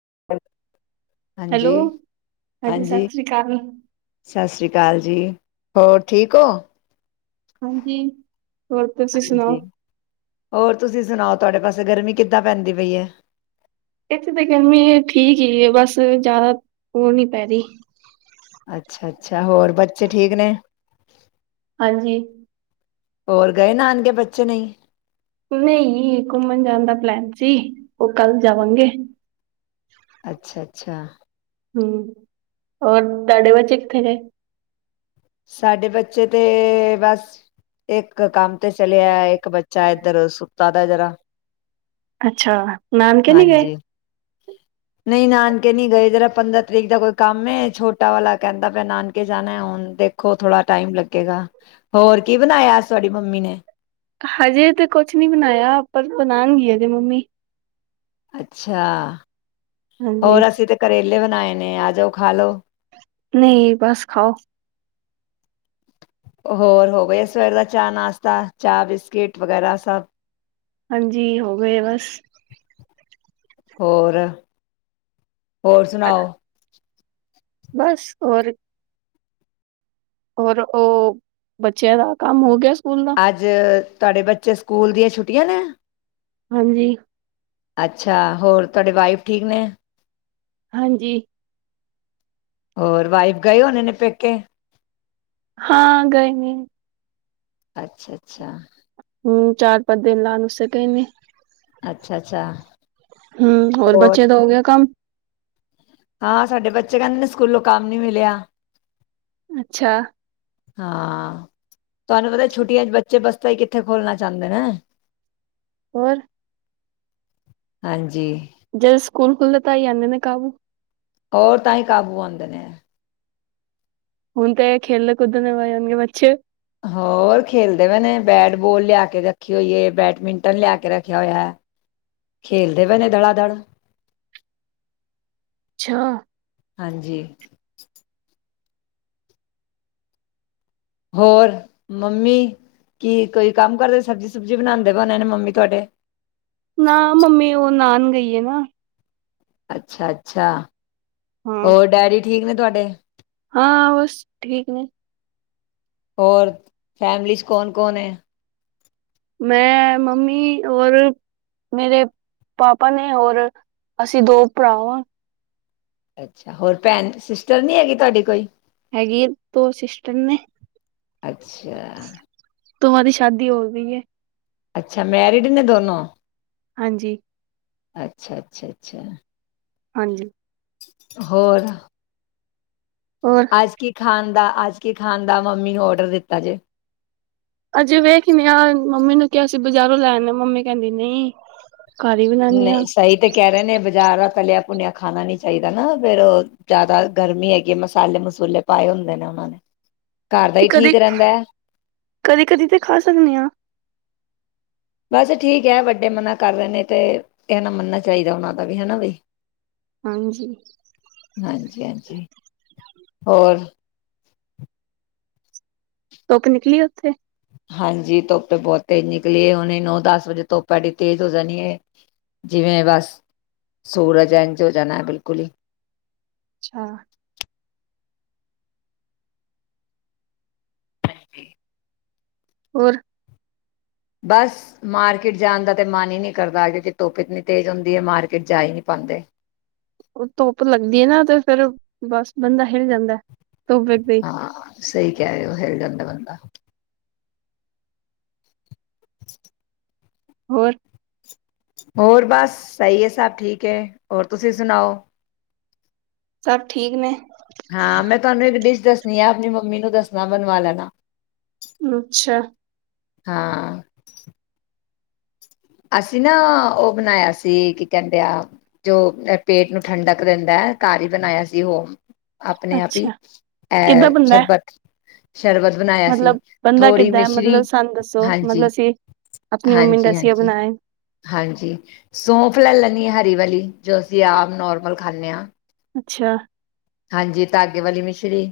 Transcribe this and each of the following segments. [unintelligible] Hello ਹਾਂਜੀ, ਹਾਂਜੀ ਸਤਿ ਸ੍ਰੀ ਅਕਾਲ ਸਤਿ ਸ੍ਰੀ ਅਕਾਲ ਜੀ ਹੋਰ ਠੀਕ ਹੋ ਹਾਂਜੀ ਹੋਰ ਤੁਸੀਂ ਸੁਣਾਓ? ਹਾਂਜੀ ਹੋਰ ਤੁਸੀਂ ਸੁਾਣੋ ਤੁਹਾਡੇ ਪਾਸੇ ਗਰਮੀ ਕਿੱਦਾਂ ਪੈਂਦੀ ਪਈ ਹੈ ਇੱਥੇ ਤਾਂ ਗਰਮੀ ਠੀਕ ਹੀ ਬਸ ਜ਼ਿਆਦਾ ਹੋਰ ਨੀ ਪੈ ਰਹੀ ਅੱਛਾ-ਅੱਛਾ ਹੋਰ ਬੱਚੇ ਠੀਕ ਨੇਮ ਹਾਂਜੀ। ਹੋਰ ਗਏ ਨਾਨਕੇ ਬੱਚੇ ਨਈ ਨਈ-ਨਈ ਘੁੰਮਣ ਜਾਣ ਦਾ ਪਲੈਨ ਸੀ ਉਹ ਕੱਲ੍ਹ ਜਾਵਾਂਗੇ। ਅੱਛਾ, ਅੱਛਾ। ਹੱ ਹੋਰ ਤੁਹਾਡੇ ਬੱਚੇ ਕਿੱਥੇ ਨ ਸਾਡੇ ਬੱ ਚੇ ਤੇ ਬਸ ਇੱਕ ਕੰਮ ਤੇ ਚਲਿਆ ਇੱਕ ਬੱਚਾ ਏਧਰ ਸੁੱਤਾ ਤਾ ਜਰਾ ਅੱਛਾ। ਨਾਨਕੇ ਨੀ ਗਏ? ਹਾਂਜੀ ਨਹੀਂ ਨਾਨਕੇ ਨੀ ਗਏ ਜਰਾ ਪੰਦਰਾਂ ਤਰੀਕ ਦਾ ਕੋਈ ਕੰਮ ਏ ਛੋਟਾ ਵਾਲਾ ਕਹਿੰਦਾ ਪਿਆ ਨਾਨਕੇ ਜਾਣਾ ਹੁਣ ਦੇਖੋ ਥੋੜਾ ਟਾਈਮ ਲੱਗੇਗਾ। ਹੋਰ ਕੀ ਬਣਾਇਆ ਅ ਤੁਹਾਡੀ ਮੰਮੀ ਨੇ ਹਜੇ ਤੇ ਕੁਛ ਨੀ ਬਣਾਇਆ ਪਰ ਬਣਾਉਣਗੀ ਹਜੇ ਮੰਮੀ ਅੱਛਾ। ਹਾਂਜੀ। ਹੋਰ ਅਸੀਂ ਤੇ ਕਰੇਲੇ ਬਣਾਏ ਨੇ ਅੱ ਆਜੋ ਖਾ ਲਓ। ਨਹੀਂ ਬਸ ਖਾਓ। ਹੋਰ ਹੋ ਗਈ ਸਵੇਰ ਦਾ ਚਾਹ ਨਾਸ਼ਤਾ ਚਾਹ ਬਿਸਕਿਟ ਵਗੈਰਾ ਸਭ ਹਾਂਜੀ ਹੋ ਗਏ ਬਸ। ਹੋਰ ਹੋਰ ਸੁਣਾਓ। ਬਸ ਹੋਰ ਹੋਰ ਉਹ ਬੱਚਿਆਂ ਦਾ ਕੰਮ ਹੋ ਗਿਆ। ਸਕੂਲ ਦਾ? ਅੱਜ ਤੁਹਾਡੇ ਬੱਚੇ ਸਕੂਲ ਦੀਆਂ ਛੁੱਟੀਆਂ ਨੇ ਹਾਂਜੀ। ਅੱਛਾ ਹੋਰ ਤੁਹਾਡੇ ਵਾਈਫ ਠੀਕ ਨੇ ਹਾਂਜੀ। ਹੋਰ ਵਾਈਫ ਗਏ ਹੋਣੇ ਨੇ ਪੇਕੇ ਹਾਂ ਗਏ ਨੇ ਅੱਛਾ-ਅੱਛਾ ਹੂੰ ਚਾਰ ਪੰਜ ਦਿਨ ਲਾਨ ਵਾਸਤੇ ਗਏ ਨੇ ਅੱਛਾ-ਅੱਛਾ ਹੂੰ ਹੋਰ ਬੱਚੇ ਦਾ ਹੋ ਗਿਆ ਕੰਮ? ਹਾਂ ਸਾਡੇ ਬੱਚੇ ਕਹਿੰਦੇ ਨੇ ਸਕੂਲੋਂ ਕੰਮ ਨੀ ਮਿਲਿਆ ਅੱਛਾ। ਹਾਂ। ਤੁਹਾਨੂੰ ਪਤਾ ਛੁੱਟੀਆਂ ਚ ਬੱਚੇ ਬਸ ਭਾਈ ਕਿੱਥੇ ਖੋਲਣਾ ਚਾਹੁੰਦੇ ਨੇ ਹੋਰ ਹਾਂਜ ਜਦੋ ਸਕੂਲ ਖੁੱਲਦਾ ਤਾਂ ਆਨੇ ਨੇ ਕਾ ਓਰ ਤਾਂਹੀ ਕਾਬੂ ਆਉਂਦੇ ਨੇ ਹੁਨ ਤਾ ਇਹ ਖੇਲ ਕੁੱਦਣ‌ ਵਿੱਚ ਹੋਰ ਖੇਲਦੇ ਪਏ ਨੇ ਬੈਟਬੋਲ ਲਿਆ ਕੇ ਰੱਖੀ ਹੋਈ ਏ, ਬੈਟਮਿੰਟਨ ਲਿਆ ਕੇ ਰੱਖਿਆ ਹੋਇਆ ਖੇਲਦੇ ਪਏ ਨੇ ਦਬਾ ਦਬ ਛਾੱ ਹਾਂਜੀ ਹੋਰ ਮੰਮੀ ਕੀ ਕੋਈ ਕੰਮ ਕਰਦੇ ਸਬਜ਼ੀ ਸੁਬਜੀ ਬਣਾਉਦੇ ਨੇ ਮੰਮੀ ਤੁਹਾਡੇ ਨਾ ਮੰਮੀ ਓ ਨਾਹਨ ਗਈ ਏ ਨਾ ਅੱਛਾ ਅੱਛਾ ਹਾਂ। ਹੋਰ ਡੈਡੀ ਠੀਕ ਨੇ ਤੁਆਡੇ ਹਾਂ ਬਸ ਠੀਕ ਨੇ ਹੋਰ ਫੈਮਲੀ ਚ ਕੌਣ ਕੌਣ ਏ ਮੈਂ ਮੰਮੀ ਓਰ ਮੇਰੇ ਪਾਪਾ ਨੇ ਔਰ ਅਸੀਂ ਦੋ ਭਰਾ ਹਾਂ। ਅੱਛਾ ਹੋਰ ਭੈਣ ਸਿਸਟਰ ਨੀ ਹੈਗੀ ਤੁਹਾਡੀ ਕੋਈ ਹੈਗੀ ਏ ਦੋ ਸਿਸਟਰ ਨੇ ਅੱਛਾ ਦੈਹਾਂ ਦੀ ਸ਼ਾਦੀ ਹੋ ਗੀ ਏ। ਅੱਛਾ ਮੈਰਿਡ ਨੇ ਦੋਨੋ ਹਾਂਜੀ। ਅੱਛਾ-ਅੱਛਾ-ਅੱਛਾ। ਹਾਂਜੀ। ਹੋਰ ਹੋਰ ਅੱਜ ਕੀ- ਖਾਣ ਦਾ ਅੱਜ ਕੀ ਖਾਣ ਦਾ ਮੰਮੀ ਨੂ ਔਡਰ ਦਿੱਤਾ ਜੇ- ਅਜੇ ਵੇਖਨੇ ਆ ਮੰਮੀ ਨੂੰ ਕਿਹਾ ਸੀਂ ਬਜ਼ਾਰੋ ਲੈਨੇ ਮੰਮੀ ਕਹਿੰਦੀ ਨਹੀਂ- ਘਰ ਹੀ ਬਣਾਨੇ ਆ ਨਈ ਸਹੀ ਤੇ ਕਹਿ ਰਹੇ ਨੇ ਬਿ- ਜਾਦਾ ਤਲਿਆ ਭੁਨਿਆ ਖਾਣਾ ਨੀ ਚਾਹੀਦਾ ਨਾ ਫਿਰ ਜਾਦਾ ਜ਼ਿਆਦਾ ਗਰਮੀ ਹੈਗੀ ਮਸਾਲੇ ਮਸੂਲੇ ਪਾਏ ਹੁੰਦੇ ਨੇ ਉਹਨਾ ਨੇ ਘਰ ਦਾ ਤੇ ਹੀ ਠੀਕ ਰਹਿੰਦਾ ਹੈ ਕਦੇ-ਕਦੀ-ਕਦੀ ਤੇ ਖਾ ਸਕਣੀ ਆ ਬਸ ਠੀਕ ਐ ਵੱਡੇ ਮਨਾ ਕਰ ਰਹੇ ਨੇ ਤੇ ਕੈਣਾ ਮੰਨਣਾ ਚਾਹੀਦਾ ਉਹਨਾ ਦਾ ਵੀ ਹਨਾ ਬਈ ਹਾਂਜੀ ਹਾਂਜੀ-ਹਾਂਜੀ ਹੋਰ- ਧੋਪ ਨਿਕਲੀ ਉੱਥੇ ਹਾਂਜੀ ਧੁੱਪ ਬਹੁਤ ਤੇਜ਼ ਨਿਕਲੀ ਹੈ ਹੁਣੈ ਨੌ ਦਸ ਵਜੇ ਧੁੱਪ ਐਡੀ ਤੇਜ਼ ਹੋ ਜਾਣੀ ਹੈ, ਜਿਵੇਂ ਬਸ ਸੂਰਜ ਇੰਜ ਹੋ ਜਾਣਾ ਬਿਲਕੁਲ ਹੀ- ਅੱਛਾ- ਹਾਂਜੀ। ਹੋਰ- ਬਸ ਮਾਰਕੀਟ ਜਾਣ ਦਾ ਤੇ ਮਨ ਹੀ ਨੀ ਕਰਦਾ। ਤੁੱਪ ਇਤਨੀ ਤੇਜ਼ ਹੁੰਦੀ ਹੈ ਮਾਰਕਿਟ ਜਾ ਹੀ ਨੀ ਪਾਂਦੇ। ਧੁੱਪ ਲਗਦੀ ਏ ਨਾ ਤੇ ਫੇਰ ਬਸ ਬੰਦਾ ਹਿਲ ਜਾਂਦਾ। ਧੁੱਪ ਵੇਖਦੇ ਹੀ ਹਾਂ ਸਹੀ ਕਹਿ ਰੇ ਹੋ ਹਿਲ ਜਾਂਦਾ ਬੰਦਾ। [inaudible] ਹੋਰ- ਹੋਰ ਬਸ ਸਹੀ ਹੈ ਸਭ ਠੀਕ ਹੈ ਹੋਰ ਤੁਸੀਂ ਸੁਣਾਓ। ਸਭ ਠੀਕ ਨੇ- ਹਾਂ ਮੈਂ ਤੁਹਾਨੂੰ ਇੱਕ ਡਿਸ਼ ਦੱਸਣੀ ਆ ਆਪਣੀ ਮੰਮੀ ਨੂੰ ਦੱਸਣ ਬਣਵਾ ਲਨਾ ਅੱਛਾ। ਹਾਂ। ਅਸੀਂ ਨਾ ਉਹ ਬਣਾਇਆ ਸੀ ਕੀ ਕਹਿੰਦੇ ਆ ਜੋ ਪੇਟ ਨੂੰ ਠੰਡਕ ਦਿੰਦਾ ਘਾਰੀ ਬਣਾਇਆ ਸੀ ਉਹ ਆਪਣੇ ਆਪ ਹੀ ਅੱਛਾ ਕਿੱਦਾਂ ਇਹ ਬੰਦਾ ਸ਼ਰਬਤ- ਸ਼ਰਬਤ ਬਣਾਇਆ ਸੀ ਮਤਲਬ ਬੰਦਾ ਥੋੜ੍ਹੀ ਕਿੱਦਾਂ ਮਿਸ਼ਰੀ ਮਤਲਬ ਸਾਨੂੰ ਦੱਸੋ ਮਤਲਬ ਹਾਂਜੀ ਅਸੀਂ ਆਪਣੀ ਮੰਮੀ ਨੇ ਹਾਂਜੀ ਦਸੀ ਹਾਂਜੀ ਬਣਾਇਆ ਹਾਂਜੀ ਸੌਂਫ ਲੈ ਲੈਂਣੀ ਏ ਵਾਲੀ ਜੋ ਅਸੀਂ ਆਪ ਨੋਰਮਲ ਖਾਂਣੇ ਹਾਂ। ਅੱਛਾ। ਹਾਂਜੀ ਧਾਗੇ ਵਾਲੀ ਮਿਸ਼ਰੀ।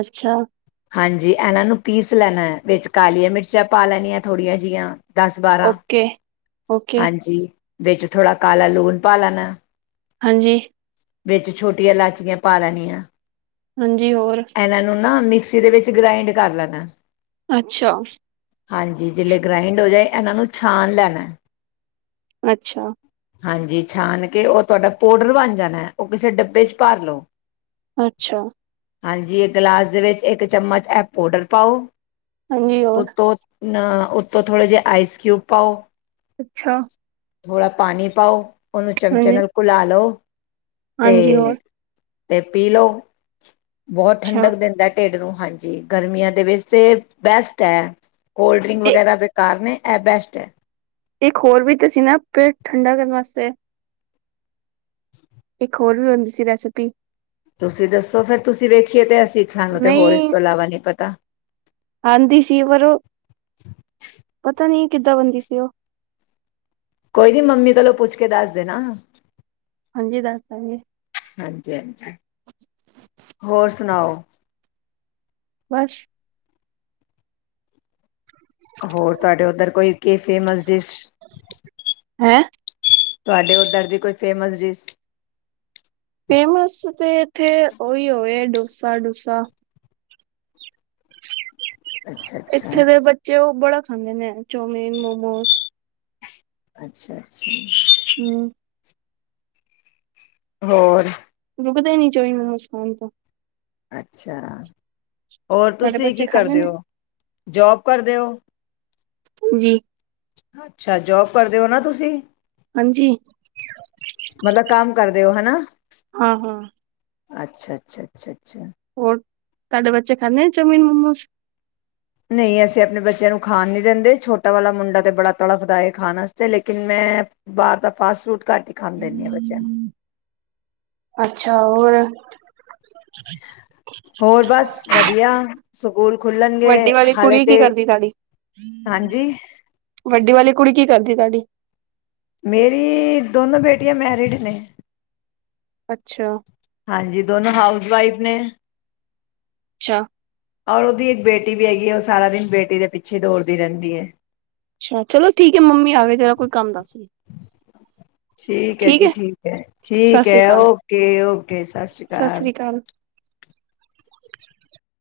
ਅੱਛਾ ਹਾਂਜੀ ਇਹਨਾਂ ਨੂੰ ਪੀਸ- ਪਿਸ ਲੈਣਾ ਵਿੱਚ ਕਾਲੀਆਂ ਮਿਰਚਾਂ ਪਾ ਲੈਣੀਆਂ ਥੋੜੀਆਂ ਜਹੀਆ। ਦਸ ਬਾਰਾਂ ਓਕੇ ਓਕੇ ਹਾਂਜੀ ਵਿੱਚ ਥੋੜ੍ਹਾ ਕਾਲਾ ਲੂਣ ਪਾ ਲੈਣਾ। ਹਾਂਜੀ। ਵਿੱਚ ਛੋਟੀਆਂ ਇਲਾਚੀਆਂ ਪਾ ਲੈਣੀਆਂ। ਹਾਂਜੀ, ਹੋਰ। ਇਹਨਾਂ ਨੂੰ ਨਾ ਮਿਕਸੀ ਦੇ ਵਿੱਚ ਗ੍ਰਾਇੰਡ ਕਰ ਲੈਨੈ। ਅੱਛਾ। ਹਾਂਜੀ ਜਿ, ਗ੍ਰਾਇੰਡ ਹੋ ਜਾਏ, ਇਹਨਾਂ ਨੂੰ ਛਾਣ ਲੈਣਾ। ਅੱਛਾ। ਹਾਂਜੀ, ਛਾਨ ਕੇ ਉਹ ਤੁਹਾਡਾ ਪਾਊਡਰ ਬਣ ਜਾਣਾ, ਉਹ ਕਿਸੇ ਡੱਬੇ ਚ ਭਾਰ ਲਉ। ਅੱਛਾ ਹਾਂਜੀ, ਇੱਕ ਗਲਾਸ ਦੇ ਵਿੱਚ, ਇੱਕ ਚਮਚ ਇਹ ਪਾਊਡਰ ਪਾਓ। ਹਾਂਜੀ, ਹੋਰ। ਨਾ ਉੱਤੋਂ ਥੋੜੇ ਜਿਹੇ ਆਈਸਕਊਬ ਪਾਓ। ਅੱਛਾ। ਥੋੜਾ। ਪਾਣੀ ਪਾਓ। ਉਹਨੂੰ ਚਮਚੇ ਹਾਂਜੀ, ਨਾਲ ਘੁਲਾ ਲੋ। ਹਾਂਜੀ, ਹੋਰ। ਤੇ ਪੀ ਲਓ। ਬਹੁਤ ਅੱਛਾ ਠੰਡਕ ਦਿੰਦਾ, ਢਿੱਡ ਨੂੰ। ਹਾਂਜੀ, ਗਰਮੀਆਂ ਦੇ ਵਿੱਚ ਤੇ ਬੈਸਟ ਹੈ। ਕੋਲਡ -ਡਰਿੰਕ ਇ ਵਗੈਰਾ ਬੇਕਾਰ ਨੇ। ਐ ਬੈਸਟ ਐ। ਇੱਕ ਹੋਰ ਵੀ ਤੇ ਸੀ ਨਾ, ਪੇਟ ਠੰਡਾ ਕਰਨ ਵਾਸਤੇ। ਇੱਕ ਹੋਰ ਵੀ ਹੁੰਦੀ ਸੀ ਰੈਸਿਪੀ। ਤੁਸੀਂ ਦੱਸੋ, ਫੇਰ ਤੁਸੀਂ ਵੇਖੀਏ ਤੇ ਸਾਨੂੰ ਤੇ ਹੋਰ ਇਸ ਨਹੀਂ ਤੋਂ ਇਲਾਵਾ ਨੀ ਪਤਾ। ਆਂਦੀ ਸੀ ਪਰ, ਪਤਾ ਨੀ ਕਿੱਦਾਂ ਬਨਦੀ ਸੀ ਉਹ। ਕੋਈ ਨੀ ਮੰਮੀ ਕੋਲੋਂ ਪੁੱਛ ਕੇ ਦੱਸ ਦੇਣਾ। ਹਾਂਜੀ ਦੱਸ ਦਾਂਗੇ ਹਾਂਜੀ -ਹਾਂਜੀ ਹੋਰ। ਸੁਣਾਓ। ਬੱਸ। ਕੇ ਫੇਮਸ [inaudible] ਡਿਸ਼ ਹੈਂ [inaudible] ਤੁਹਾਡੇ ਉਧਰ ਦੀ ਕੋਈ ਫੇਮਸ ਡਿਸ਼? ਫੇਮਸ ਤੇ ਇਥੇ, ਓਹੀ ਹੋਵੇ ਡੋਸਾ- ਡੂਸਾ। ਅੱਛਾ ਅੱਛਾ ਇੱਥੇ ਦੇ ਬੱਚੇ ਉਹ ਬੜਾ ਖਾਂਦੇ ਨੇ ਚੋਮਿਨ, ਮੋਮੋਸ। ਅੱਛਾ ਅੱਛਾ। ਹਮ। ਹੋਰ ਰੁੱਕਦੇ ਹੀ ਨਹੀਂ ਚੋਮਿਨ ਮੋਮੋਸ ਖਾਨ ਤੋਂ ਅੱਛਾ ਹੋਰ ਤੁਹਾਡੇ ਤੁਸੀਂ ਕੀ ਬੱਚੇ ਖਾਂਦੇ ਕਰਦੇ ਹੋ ਨੇ ਜੋਬ ਕਰਦੇ ੳ ਜੀ ਅੱਛਾ ਜੋਬ ਕਰਦੇ ਹੋ ਨਾ ਤੁਸੀਂ ਹਾਂਜੀ ਮਤਲਬ ਕੰਮ ਕਰ ਦੇ ਓ ਹਨਾ। ਹਾਂ ਹਾਂ ਅੱਛਾ ਅੱਛਾ ਅੱਛਾ ਅੱਛਾ ਹੋਰ ਤੁਹਾਡੇ ਬੱਚੇ ਖਾਂਦੇ ਨੇ ਚੋਮਿਨ ਮੋਮੋਸ ਨਹੀਂ ਅਸੀਂ ਆਪਣੇ ਬੱਚਿਆਂ ਨੂੰ ਖਾਣ ਨਹੀਂ ਦਿੰਦੇ ਛੋਟਾ ਵਾਲਾ ਮੁੰਡਾ ਤੇ ਬੜਾ ਤੜਫਦਾ ਹੈ ਖਾਣ ਵਾਸਤੇ ਲੇਕਿਨ ਮੈਂ ਬਾਹਰ ਦਾ ਫਾਸਟ ਫੂਡ ਘੱਟ ਈ ਖਾਣ ਦੇਨੀ ਹਾਂ ਬੱਚਿਆਂ ਨੂੰ ਅੱਛਾ ਹੋਰ ਹੋਰ ਬਸ ਵਧੀਆ ਸਕੂਲ ਖੁਲਣਗੇ ਵੱਡੀ ਵਾਲੀ ਹਾਲੇ ਕੁੜੀ ਕੀ ਤੇ ਕਰਦੀ ਤੁਹਾਡੀ? ਹਾਂਜੀ ਵੱਡੀ ਵਾਲੀ ਕੁੜੀ ਕੀ ਕਰਦੀ ਤੁਹਾਡੀ? ਮੇਰੀ ਦੋਨੋ ਬੇਟੇ ਟੀਆਂ ਮੈਰਿਡ ਨੇ ਅੱਛਾ ਹਾਂਜੀ ਦੋਨੋ ਹਾਊਸ ਵਾਈਫ ਨੇ ਅੱਛਾ ਔਰ ਉਹਦੀ ਇੱਕ ਬੇਟੀ ਵੀ ਹੈਗੀ ਹੈ ਉਹ ਸਾਰਾ ਦਿਨ ਬੇਟੀ ਦੇ ਪਿੱਛੇ ਦੌੜਦੀ ਰਹਿੰਦੀ ਹੈ। ਅੱਛਾ ਚਲੋ ਠੀਕ ਹੈ ਮੰਮੀ ਆ ਗਏ ਜਰਾ ਕੋਈ ਕੰਮ ਦੱਸ ਰਹੀ। ਠੀਕ ਹੈ ਜੀ ਠੀਕ ਹੈ ਸਤਿ ਠੀਕ ਸ੍ਰੀ ਹੈ ਅਕਾਲ ਓਕੇ ਓਕੇ ਸਤਿ ਸ੍ਰੀ ਅਕਾਲ